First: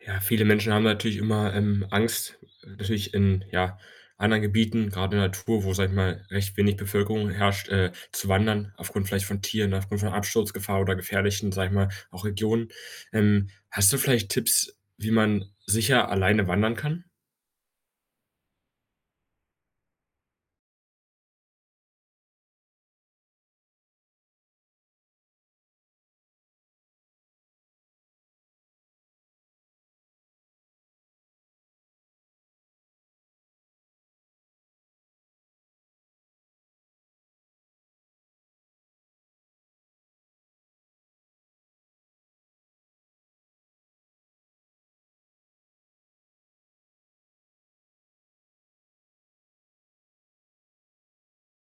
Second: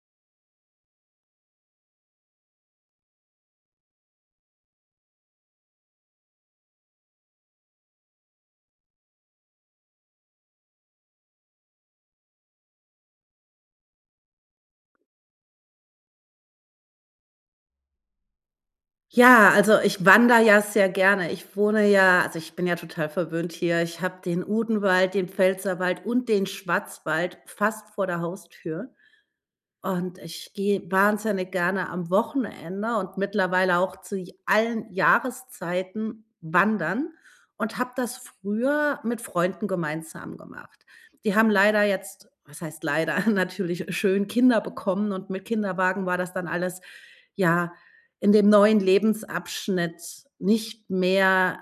Ja, viele Menschen haben natürlich immer, ähm, Angst, natürlich in, ja, anderen Gebieten, grad in der Natur, wo, sage ich mal, recht wenig Bevölkerung herrscht, äh, zu wandern aufgrund vielleicht von Tieren, aufgrund von Absturzgefahr oder gefährlichen, sage ich mal, auch Regionen. Ähm, hast du vielleicht Tipps, wie man sicher alleine wandern kann? Ja, also, ich wandere ja sehr gerne. Ich wohne ja also, ich bin ja total verwöhnt hier. Ich habe den Odenwald, den Pfälzerwald und den Schwarzwald fast vor der Haustür, und ich gehe wahnsinnig gerne am Wochenende und mittlerweile auch zu j allen Jahreszeiten wandern und habe das früher mit Freunden gemeinsam gemacht. Die haben leider jetzt- was heißt leider, natürlich schön- Kinder bekommen und mit Kinderwagen war das dann alles, ja, in dem neuen Lebensabschnitt nicht mehr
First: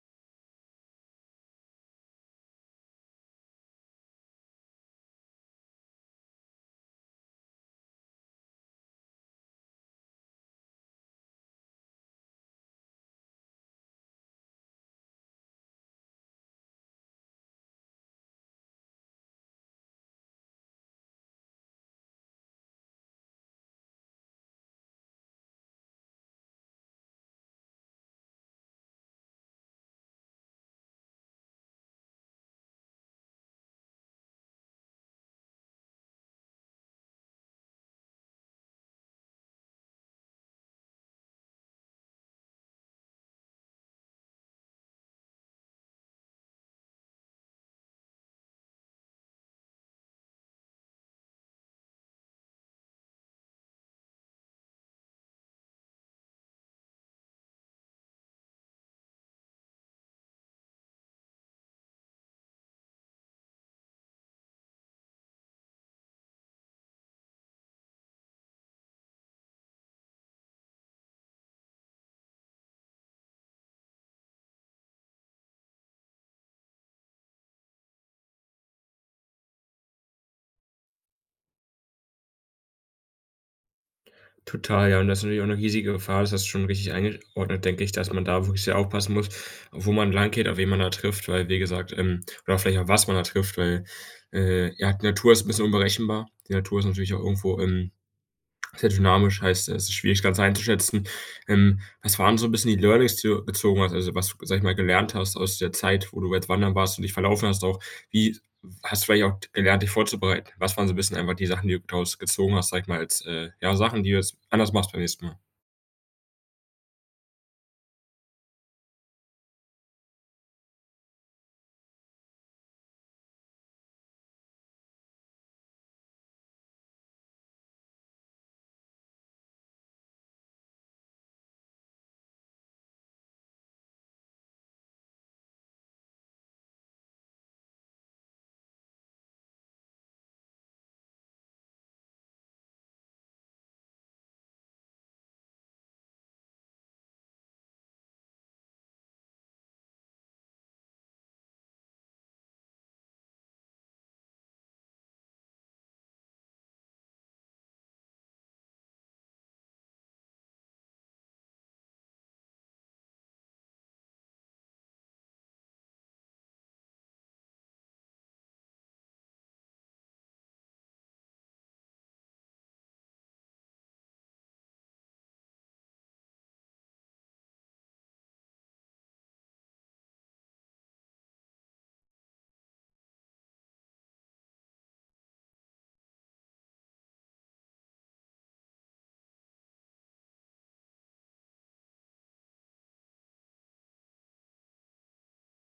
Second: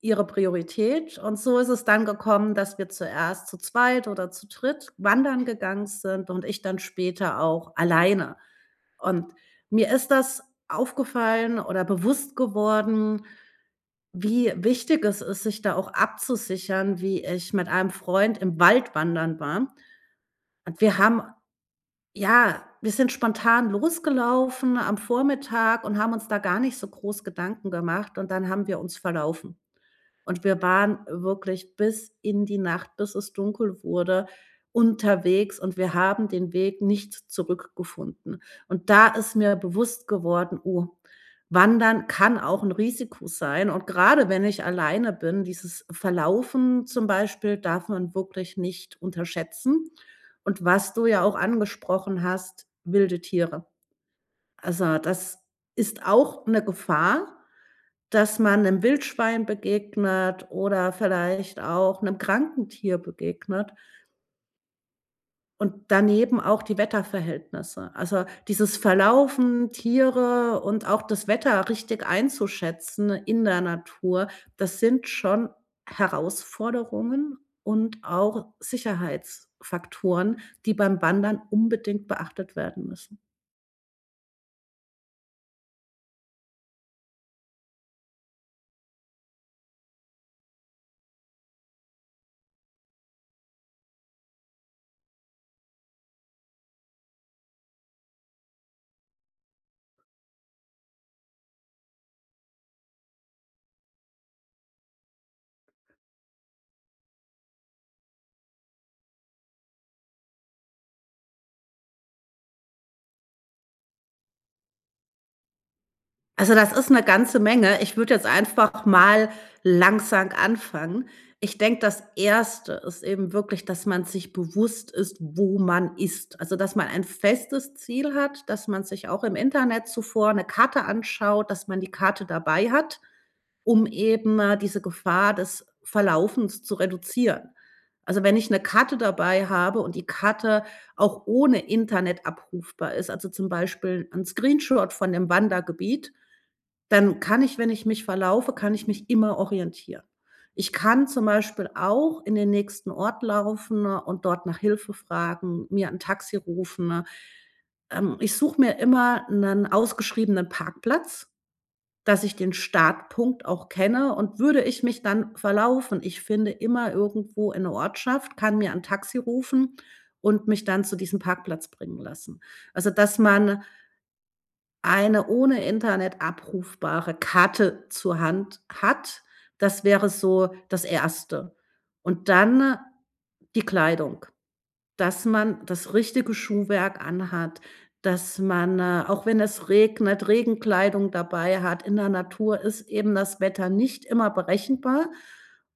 ihre Priorität. Und so ist es dann gekommen, dass wir zuerst zu zweit oder zu dritt wandern gegangen sind und ich dann später auch alleine. Und mir ist das aufgefallen oder bewusst geworden, wie wichtig es ist, sich da auch abzusichern, wie ich mit einem Freund im Wald wandern war. Und wir haben ja, wir sind spontan losgelaufen am Vormittag und haben uns da gar nicht so groß Gedanken gemacht, und dann haben wir uns verlaufen. Und wir waren wirklich bis in die Nacht, bis es dunkel wurde, unterwegs, und wir haben den Weg nicht zurückgefunden. Und da ist mir bewusst geworden: „Oh, Wandern kann auch 'n Risiko sein.“ Und grade, wenn ich alleine bin dieses Verlaufen zum Beispiel darf man wirklich nicht unterschätzen. Und was du ja auch angesprochen hast, wilde Tiere. Also, das ist auch 'ne Gefahr, dass man 'nem Wildschwein begegnet oder vielleicht auch 'nem kranken Tier begegnet. Und daneben auch die Wetterverhältnisse. Also, dieses Verlaufen, Tiere und auch das Wetter richtig einzuschätzen in der Natur, das sind schon Herausforderungen und auch Sicherheitsfaktoren, die beim Wandern unbedingt beachtet werden müssen. Total, ja, und das ist natürlich auch 'ne riesige Gefahr, das hast du schon richtig eingesch ordnet, denke ich, dass man da wirklich sehr aufpassen muss, wo man langgeht, auf wen man da trifft, weil wie gesagt, ähm oder vielleicht auch was man da trifft, weil, äh, ja, die Natur ist 'n bisschen unberechenbar. Die Natur ist natürlich auch irgendwo, ähm, sehr dynamisch, heißt, es ist schwierig, das Ganze einzuschätzen. Ähm, was waren so bisschen die Learnings, die du bezogen hast, also, was du g sage ich mal, gelernt hast aus der Zeit, wo du jetzt wandern warst und dich verlaufen hast, auch? Wie hast du vielleicht auch gelernt, dich vorzubereiten? Was waren so 'n bisschen einfach die Sachen, die du daraus gezogen hast, sage ich mal, als, äh, ja, Sachen, die du jetzt anders machst beim nächsten Mal? Also, das ist 'ne ganze Menge. Ich würde jetzt einfach mal langsam anfangen. Ich denke, das 1. ist eben wirklich, dass man sich bewusst ist, wo man ist. Also dass man ein festes Ziel hat, dass man sich auch im Internet zuvor 'ne Karte anschaut, dass man die Karte dabei hat, um eben, äh, diese Gefahr des Verlaufens zu reduzieren. Also, wenn ich 'ne Karte dabei habe und die Karte auch ohne Internet abrufbar ist, also, zum Beispiel 'n Screenshot von dem Wandergebiet, dann kann ich, wenn ich mich verlaufe kann ich mich immer orientieren. Ich kann zum Beispiel auch in den nächsten Ort laufen und dort nach Hilfe fragen, mir 'n Taxi rufen. Ähm, ich suche mir immer 'nen ausgeschriebenen Parkplatz, dass ich den Startpunkt auch kenne. Und würde ich mich dann verlaufen, ich finde immer irgendwo in 'ne Ortschaft, kann mir 'n Taxi rufen und mich dann zu diesem Parkplatz bringen lassen. Also, dass man eine ohne Internet abrufbare Karte zur Hand hat, das wäre so das 1. Und dann die Kleidung, dass man das richtige Schuhwerk anhat, dass man, äh, auch wenn es regnet, Regenkleidung dabei hat. In der Natur ist eben das Wetter nicht immer berechenbar.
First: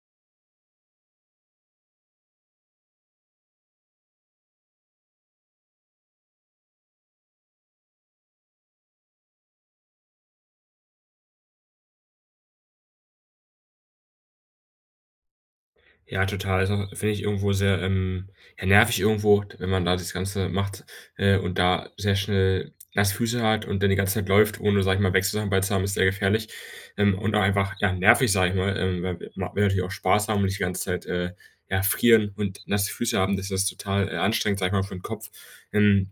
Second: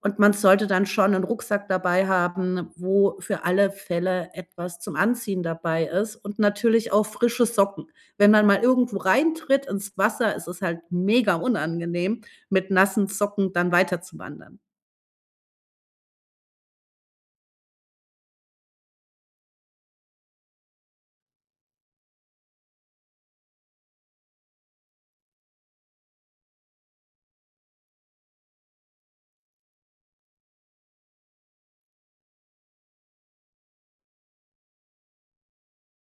Und man sollte dann schon 'n Rucksack dabei haben, wo für alle Fälle etwas zum Anziehen dabei ist und natürlich auch frische Socken. Wenn man mal irgendwo reintritt ins Wasser, ist es halt mega unangenehm, mit nassen Socken dann weiterzuwandern. Ja, total. Also, finde ich irgendwo sehr, ähm, ja, nervig irgendwo, wenn man da das Ganze macht, äh, und da sehr schnell nasse Füße hat und dann die ganze Zeit läuft, ohne, sage ich mal, Wechselsachen bei zu haben, ist sehr gefährlich. Ähm, und auch einfach, ja, nervig, sage ich mal, ähm, weil man will natürlich auch Spaß haben und nicht die ganze Zeit, äh, erfrieren und nasse Füße haben, das ist total, äh, anstrengend, sage ich mal, für' n Kopf. Hm,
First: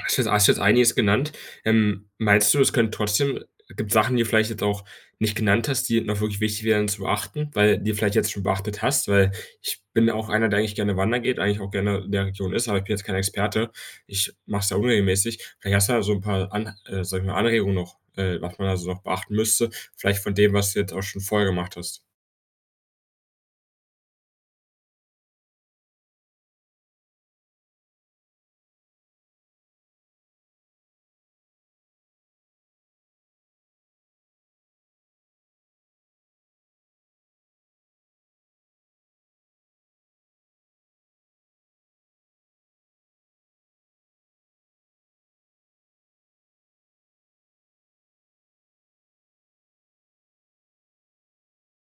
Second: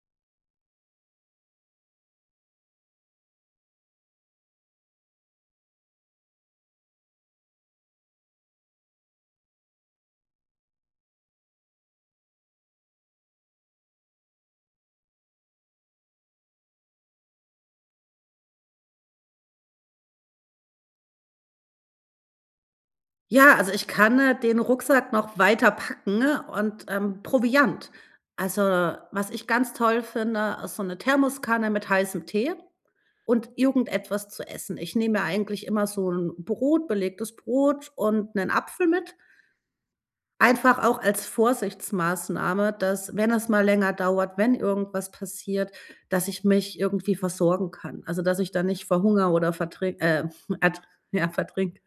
hast du jetzt hast jetzt einiges genannt. Ähm, meinst du, es können trotzdem gibt Sachen, die vielleicht jetzt auch nicht genannt hast, die noch wirklich wichtig wären zu beachten, weil die vielleicht jetzt schon beachtet hast? Weil, ich bin auch einer, der eigentlich gerne wandert geht, eigentlich auch gerne in der Region ist, aber ich bin jetzt kein Experte. Ich mache es ja unregelmäßig. Vielleicht hast da so 'n paar An äh, sage ich mal, Anregungen noch, äh, was man da so noch beachten müsste, vielleicht von dem, was du jetzt auch schon vorher gemacht hast. Ja, also, ich kann, äh, den Rucksack noch weiterpacken und, ähm Proviant. Also, was ich ganz toll finde, ist so 'ne Thermoskanne mit heißem Tee und irgendetwas zu essen. Ich nehme mir eigentlich immer so 'n Brot belegtes Brot und 'nen Apfel mit einfach auch als Vorsichtsmaßnahme, dass, wenn es mal länger dauert, wenn irgendwas passiert, dass ich mich irgendwie versorgen kann. Also, dass ich da nicht verhungere oder vertri äh, ert ja, vertrinke.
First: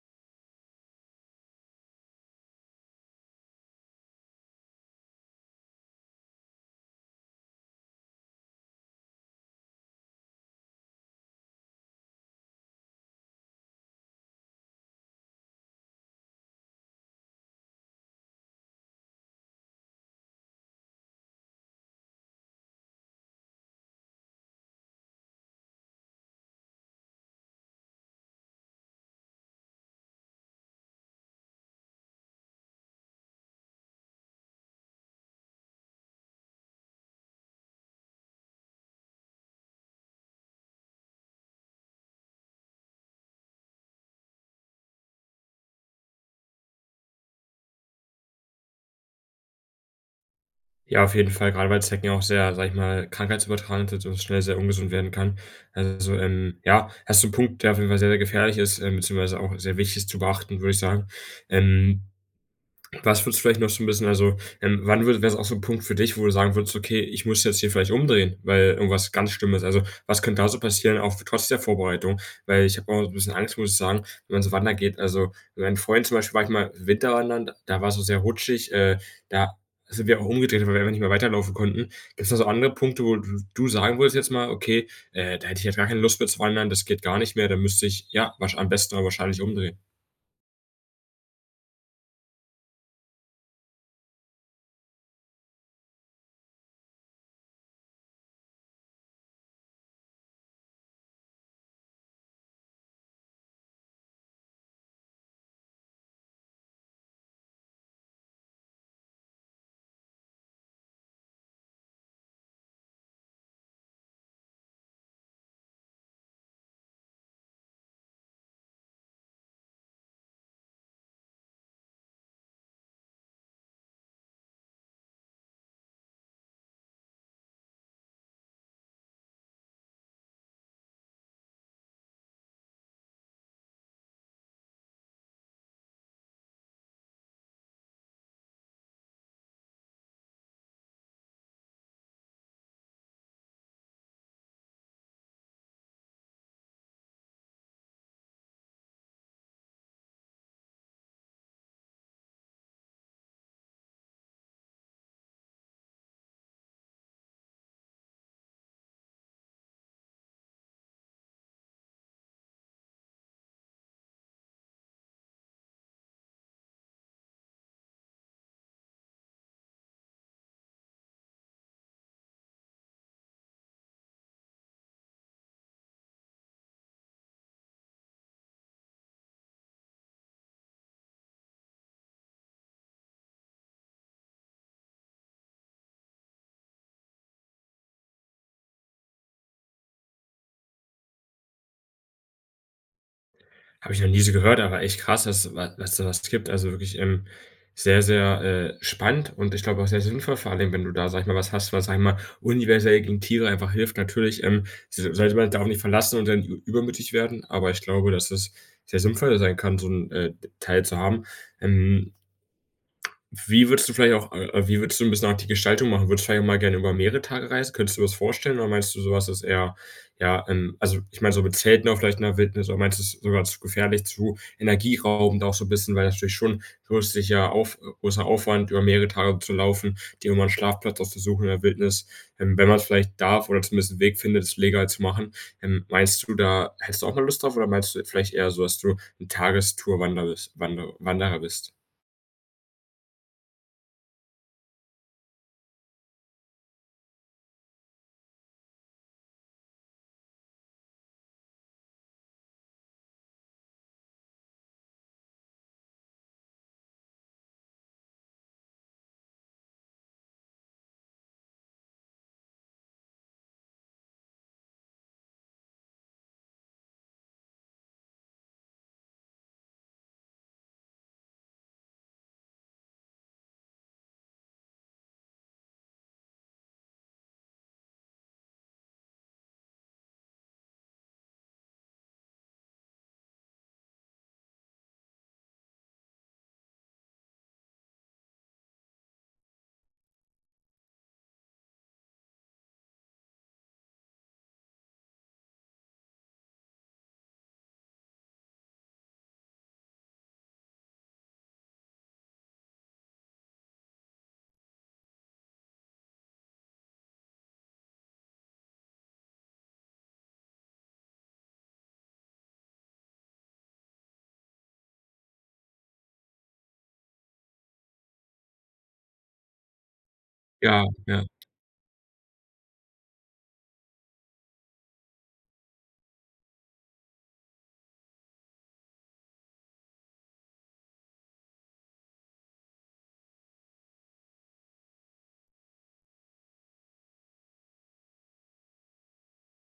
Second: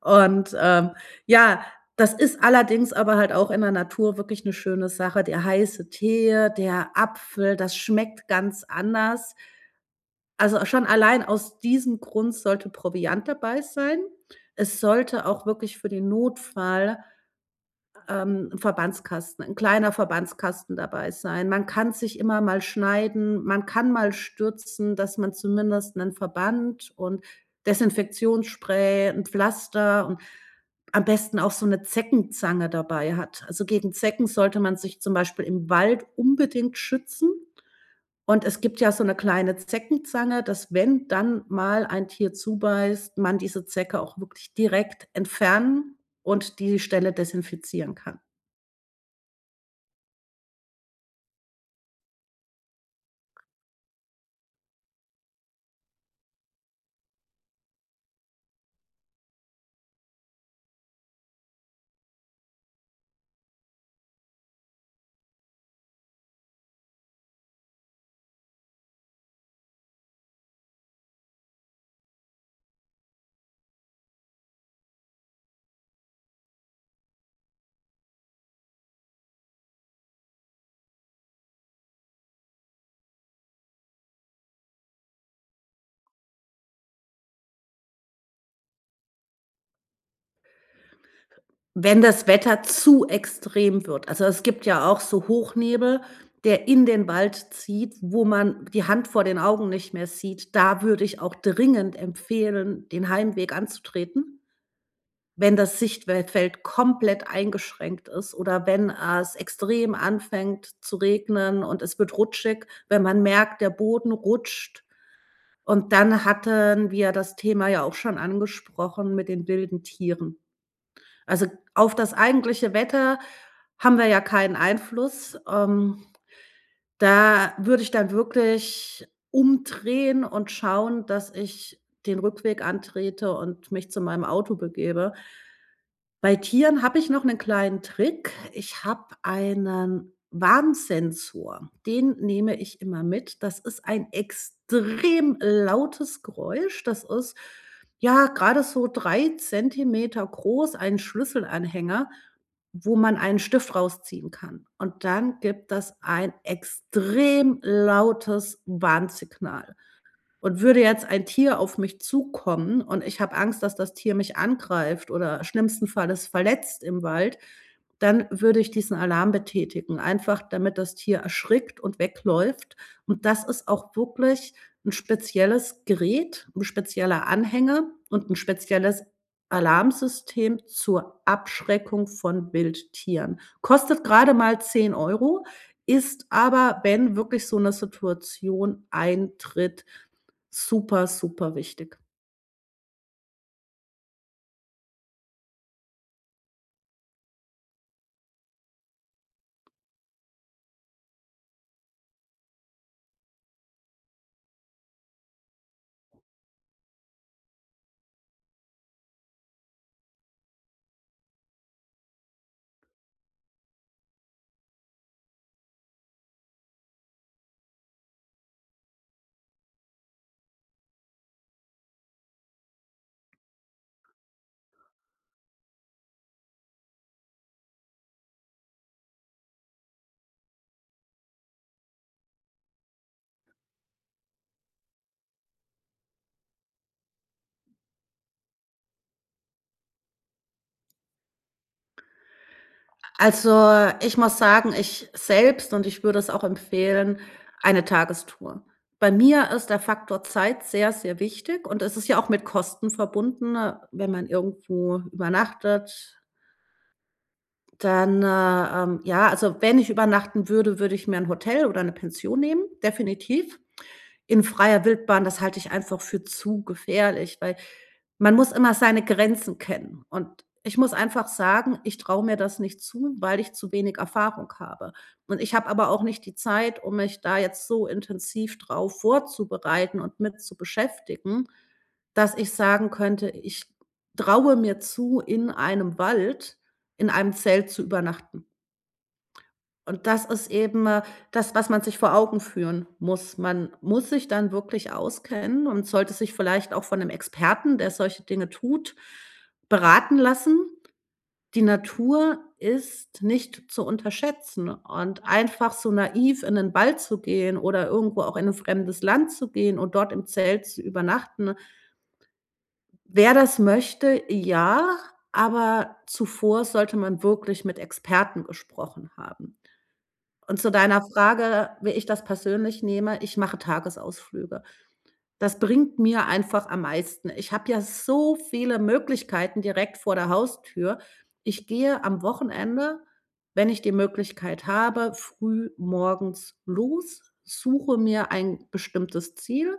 Und, ähm, ja, das ist allerdings aber halt auch in der Natur wirklich 'ne schöne Sache. Der heiße Tee, der Apfel, das schmeckt ganz anders. Also, schon allein aus diesem Grund sollte Proviant dabei sein. Es sollte auch wirklich für den Notfall, ähm, 'n Verbandskasten 'n kleiner Verbandskasten dabei sein. Man kann sich immer mal schneiden, man kann mal stürzen, dass man zumindest 'nen Verband und Desinfektionsspray, 'n Pflaster und am besten auch so 'ne Zeckenzange dabei hat. Also, gegen Zecken sollte man sich zum Beispiel im Wald unbedingt schützen und es gibt ja so 'ne kleine Zeckenzange, dass wenn dann mal ein Tier zubeißt, man diese Zecke auch wirklich direkt entfernen und die Stelle desinfizieren kann. Ja, auf jeden Fall, grade weil Zecken ja auch sehr, sage ich mal, krankheitsübertragend sind und das schnell sehr ungesund werden kann. Also, ähm, ja, hast du 'n Punkt, der auf jeden Fall sehr, sehr gefährlich ist, ähm, beziehungsweise auch sehr wichtig ist zu beachten, würde ich sagen. Ähm, was würdest du vielleicht noch so 'n bisschen also, ähm, wann würde wäre es auch so 'n Punkt für dich, wo du sagen würdest: „Okay, ich muss jetzt hier vielleicht umdrehen, weil irgendwas ganz Schlimmes "also, was könnte da so passieren, auch trotz der Vorbereitung? Weil ich habe auch so 'n bisschen Angst, muss ich sagen, wenn man so wandern geht. Also, mit meinem Freund zum Beispiel war ich mal Winterwandern, da war es so sehr rutschig, äh, da sind wir auch umgedreht, weil wir einfach nicht mehr weiterlaufen konnten. Gibt's da so andere Punkte, wo du du sagen würdest jetzt mal: „Okay, äh, da hätte ich jetzt gar keine Lust mitzuwandern, das geht gar nicht mehr. Da müsste ich, ja, wahrsch am besten aber wahrscheinlich umdrehen.“ Wenn das Wetter zu extrem wird, also es gibt ja auch so Hochnebel, der in den Wald zieht, wo man die Hand vor den Augen nicht mehr sieht, da würde ich auch dringend empfehlen, den Heimweg anzutreten. Wenn das Sichtwel Feld komplett eingeschränkt ist oder wenn es extrem anfängt zu regnen und es wird rutschig, wenn man merkt, der Boden rutscht. Und dann hatten wir das Thema ja auch schon angesprochen mit den wilden Tieren. Also, auf das eigentliche Wetter haben wir ja keinen Einfluss. Ähm, da würde ich dann wirklich umdrehen und schauen, dass ich den Rückweg antrete und mich zu meinem Auto begebe. Bei Tieren habe ich noch 'nen kleinen Trick, ich habe einen Warnsensor, den nehme ich immer mit. Das ist ein extrem lautes Geräusch, das ist, ja, grade so 3 Zentimeter groß, einen Schlüsselanhänger, wo man einen Stift rausziehen kann. Und dann gibt das ein extrem lautes Warnsignal. Und würde jetzt ein Tier auf mich zukommen und ich habe Angst, dass das Tier mich angreift oder schlimmsten Falles verletzt im Wald, dann würde ich diesen Alarm betätigen, einfach damit das Tier erschrickt und wegläuft. Und das ist auch wirklich 'n spezielles Gerät, 'n spezieller Anhänger und 'n spezielles Alarmsystem zur Abschreckung von Wildtieren. Kostet grade mal 10 €, ist aber, wenn wirklich so 'ne Situation eintritt, super, super wichtig. Habe ich noch nie so gehört, aber echt krass, dass wa das es sowas gibt. Also, wirklich, ähm, sehr, sehr, äh, spannend und ich glaube auch sehr sinnvoll vor allen Dingen, wenn du da, sage ich mal, was hast, was, sage ich mal, universell gegen Tiere einfach hilft. Natürlich, ähm, sa sage ich mal, darauf nicht verlassen und dann ü übermütig werden, aber ich glaube, dass es sehr sinnvoll sein kann, so 'n, äh, Teil zu haben. Ähm, wie würdest du vielleicht auch, äh wie würdest du 'n bisschen auch die Gestaltung machen? Würdest du vielleicht auch mal gerne über mehrere Tage reisen? Könntest du dir das vorstellen oder meinst du, so was ist eher, ja, ähm also, ich meine, so mit Zelten auch vielleicht in der Wildnis, oder meinst du es ist sogar zu gefährlich, zu energieraubend auch so bisschen, weil das natürlich schon zusätzlicher auf großer Aufwand über mehrere Tage zu laufen, dir immer 'n Schlafplatz auszusuchen in der Wildnis, ähm, wenn man's vielleicht darf oder zumindest 'n Weg findet, das legal zu machen. Ähm, meinst du da hättest du auch mal Lust drauf, oder meinst du vielleicht eher so, dass du 'n Tagestour Wander bist Wander Wanderer bist? Also, ich muss sagen, ich selbst, und ich würde es auch empfehlen eine Tagestour. Bei mir ist der Faktor Zeit sehr, sehr wichtig, und es ist ja auch mit Kosten verbunden, wenn man irgendwo übernachtet. Dann, äh, ähm ja, also, wenn ich übernachten würde, würde ich mir 'n Hotel oder 'ne Pension nehmen, definitiv. In freier Wildbahn, das halte ich einfach für zu gefährlich, weil man muss immer seine Grenzen kennen. Und ich muss einfach sagen, ich traue mir das nicht zu, weil ich zu wenig Erfahrung habe. Und ich habe aber auch nicht die Zeit, um mich da jetzt so intensiv drauf vorzubereiten und mit zu beschäftigen, dass ich sagen könnte: „Ich traue mir zu, in einem Wald, in einem Zelt zu übernachten.“ Und das ist eben, äh, das, was man sich vor Augen führen muss. Man muss sich dann wirklich auskennen und sollte sich vielleicht auch von 'nem Experten, der solche Dinge tut, beraten lassen. Die Natur ist nicht zu unterschätzen, und einfach so naiv in den Wald zu gehen oder irgendwo auch in 'n fremdes Land zu gehen und dort im Zelt zu übernachten wer das möchte, ja, aber zuvor sollte man wirklich mit Experten gesprochen haben. Und zu Ja, deiner ja. Frage, wie ich das persönlich nehme, ich mache Tagesausflüge. Das bringt mir einfach am meisten. Ich habe ja so viele Möglichkeiten direkt vor der Haustür. Ich gehe am Wochenende, wenn ich die Möglichkeit habe, früh morgens los, suche mir ein bestimmtes Ziel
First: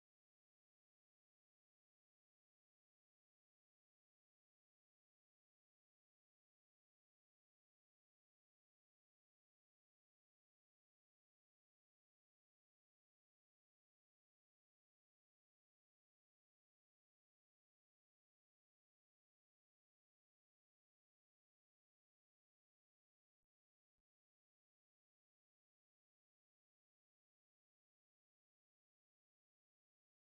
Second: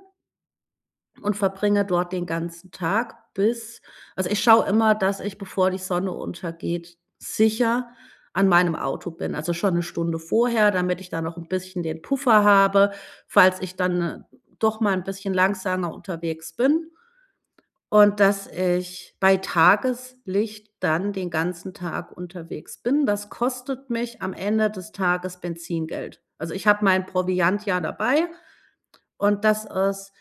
und verbringe dort den ganzen Tag bis also, ich schaue immer, dass ich bevor die Sonne untergeht sicher an meinem Auto bin. Also, schon 'ne Stunde vorher, damit ich da noch 'n bisschen den Puffer habe, falls ich dann doch mal 'n bisschen langsamer unterwegs bin. Und dass ich bei Tageslicht dann den ganzen Tag unterwegs bin, das kostet mich am Ende des Tages Benzingeld. Also, ich habe meinen Proviant ja dabei und das ist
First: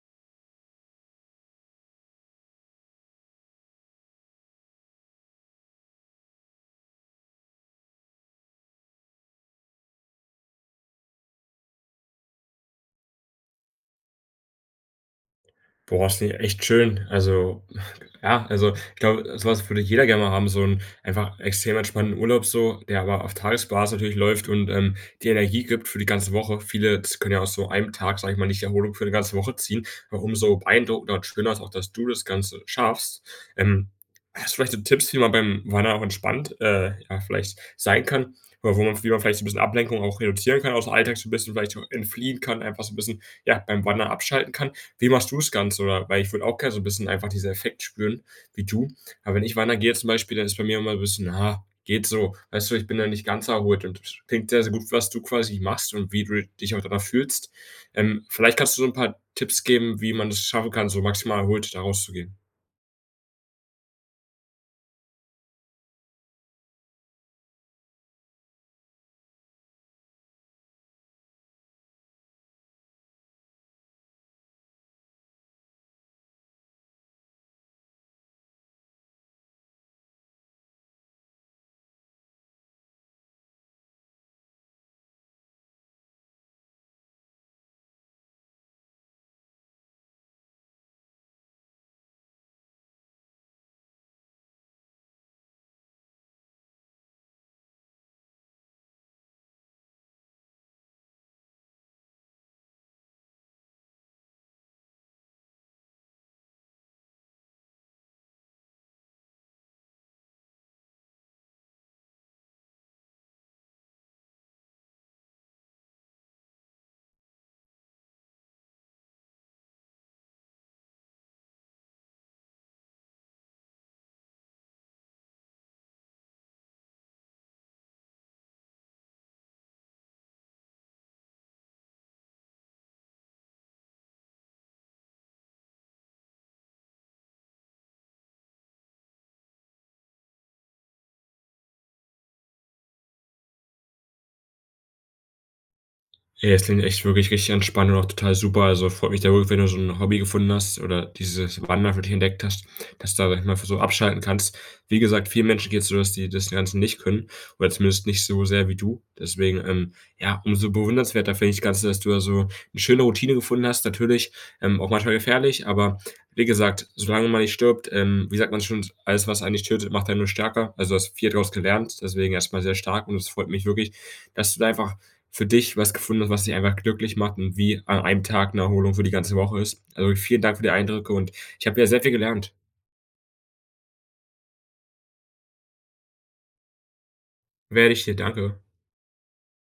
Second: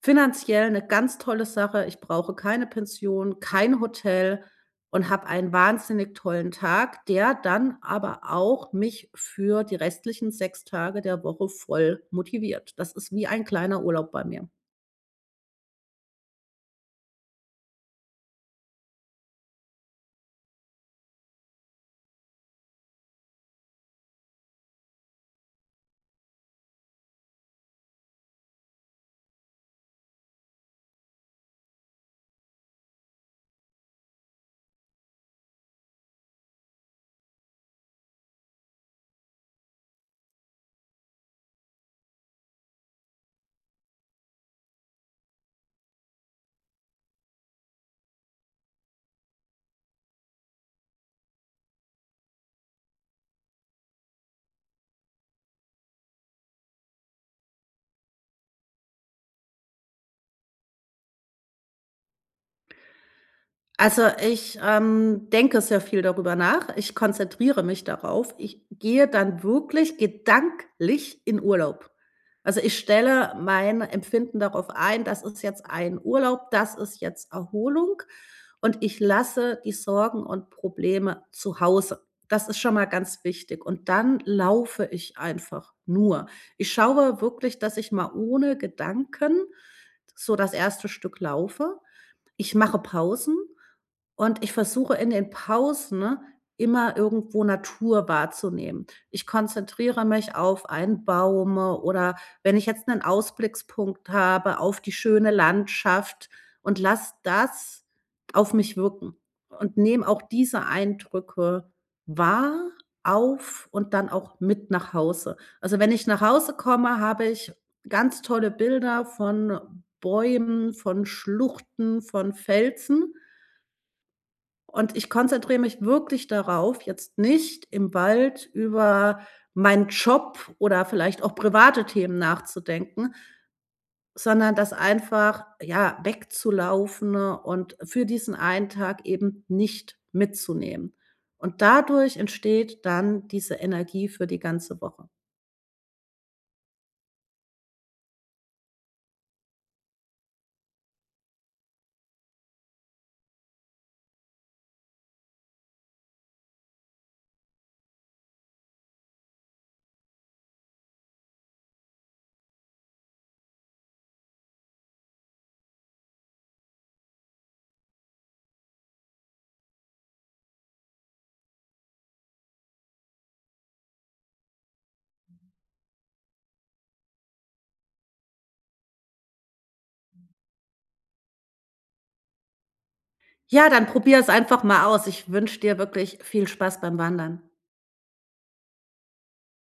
finanziell 'ne ganz tolle Sache. Ich brauche keine Pension, kein Hotel und habe einen wahnsinnig tollen Tag, der dann aber auch mich für die restlichen 6 Tage der Woche voll motiviert. Das ist wie ein kleiner Urlaub bei mir. Boah, das finde ich echt schön. Also, ja also, ich glaube, so was würde jeder gerne mal haben, so 'n einfach extrem entspannenden Urlaub so, der aber auf Tagesbasis natürlich läuft und, ähm, dir Energie gibt für die ganze Woche. Viele z jetzt können ja aus so einem Tag, sage ich mal, nicht Erholung für 'ne ganze Woche ziehen, ja, umso so beeindruckender und schöner ist auch, dass du das Ganze schaffst. Ähm, hast du vielleicht so Tipps, wie man beim Wandern auch entspannt, äh, ja, vielleicht sein kann? Oder wo man wie man vielleicht so 'n bisschen Ablenkung auch reduzieren kann, ausm Alltag so 'n bisschen vielleicht so entfliehen kann einfach so 'n bisschen, ja, beim Wandern abschalten kann. Wie machst du's Ganze, oder weil ich würde auch gerne so 'n bisschen einfach dieser Effekt spüren wie du. Aber wenn ich wandern gehe jetzt zum Beispiel, dann ist bei mir immer 'n bisschen: „Ha, geht so.“ Weißt du, ich bin da nicht ganz erholt und k klingt sehr, sehr gut, was du quasi machst und wie du dich auch danach fühlst. Ähm, vielleicht kannst du so 'n paar Tipps geben, wie man es schaffen kann, so maximal erholt da rauszugehen. Also, ich, ähm, denke sehr viel darüber nach. Ich konzentriere mich darauf. Ich gehe dann wirklich gedanklich in Urlaub. Also, ich stelle mein Empfinden darauf ein, das ist jetzt ein Urlaub, das ist jetzt Erholung und ich lasse die Sorgen und Probleme zu Hause. Das ist schon mal ganz wichtig, und dann laufe ich einfach nur. Ich schaue wirklich, dass ich mal ohne Gedanken so das 1. Stück laufe. Ich mache Pausen, und ich versuche in den Pausen immer irgendwo Natur wahrzunehmen. Ich konzentriere mich auf einen Baum, oder wenn ich jetzt 'nen Ausblickspunkt habe auf die schöne Landschaft und lasse das auf mich wirken und nehme auch diese Eindrücke wahr, auf und dann auch mit nach Hause. Also, wenn ich nach Hause komme, habe ich ganz tolle Bilder von Bäumen, von Schluchten, von Felsen. Und ich konzentriere mich wirklich darauf, jetzt nicht im Wald über meinen Job oder vielleicht auch private Themen nachzudenken sondern das einfach, ja, wegzulaufen und für diesen einen Tag eben nicht mitzunehmen. Und dadurch entsteht dann diese Energie für die ganze Woche. Ja, das klingt echt wirklich richtig entspannt und auch total super. Also, freut mich da wirklich, wenn du so 'n Hobby gefunden hast oder dieses Wandern für dich entdeckt hast, dass du dadurch einfach so abschalten kannst. Wie gesagt, vielen Menschen geht's so, dass die das Ganze nicht können oder zumindest nicht so sehr wie du. Deswegen, ähm, ja, umso bewundernswerter finde ich das Ganze, dass du da so 'ne schöne Routine gefunden hast. Natürlich, ähm, auch manchmal gefährlich, aber wie gesagt, solange man nicht stirbt, ähm, wie sagt man schön: „Alles, was einen nicht tötet, macht einen nur stärker.“ Also, du hast viel draus gelernt, deswegen erst mal sehr stark, und es freut mich wirklich, dass du da einfach für dich was gefunden hast, was dich einfach glücklich macht und wie an einem Tag 'ne Erholung für die ganze Woche ist. Also, vielen Dank für die Eindrücke, und ich habe wieder sehr viel gelernt. Ja, dann probier es einfach mal aus. Ich wünsche dir wirklich viel Spaß beim Wandern. Werde ich dir, danke.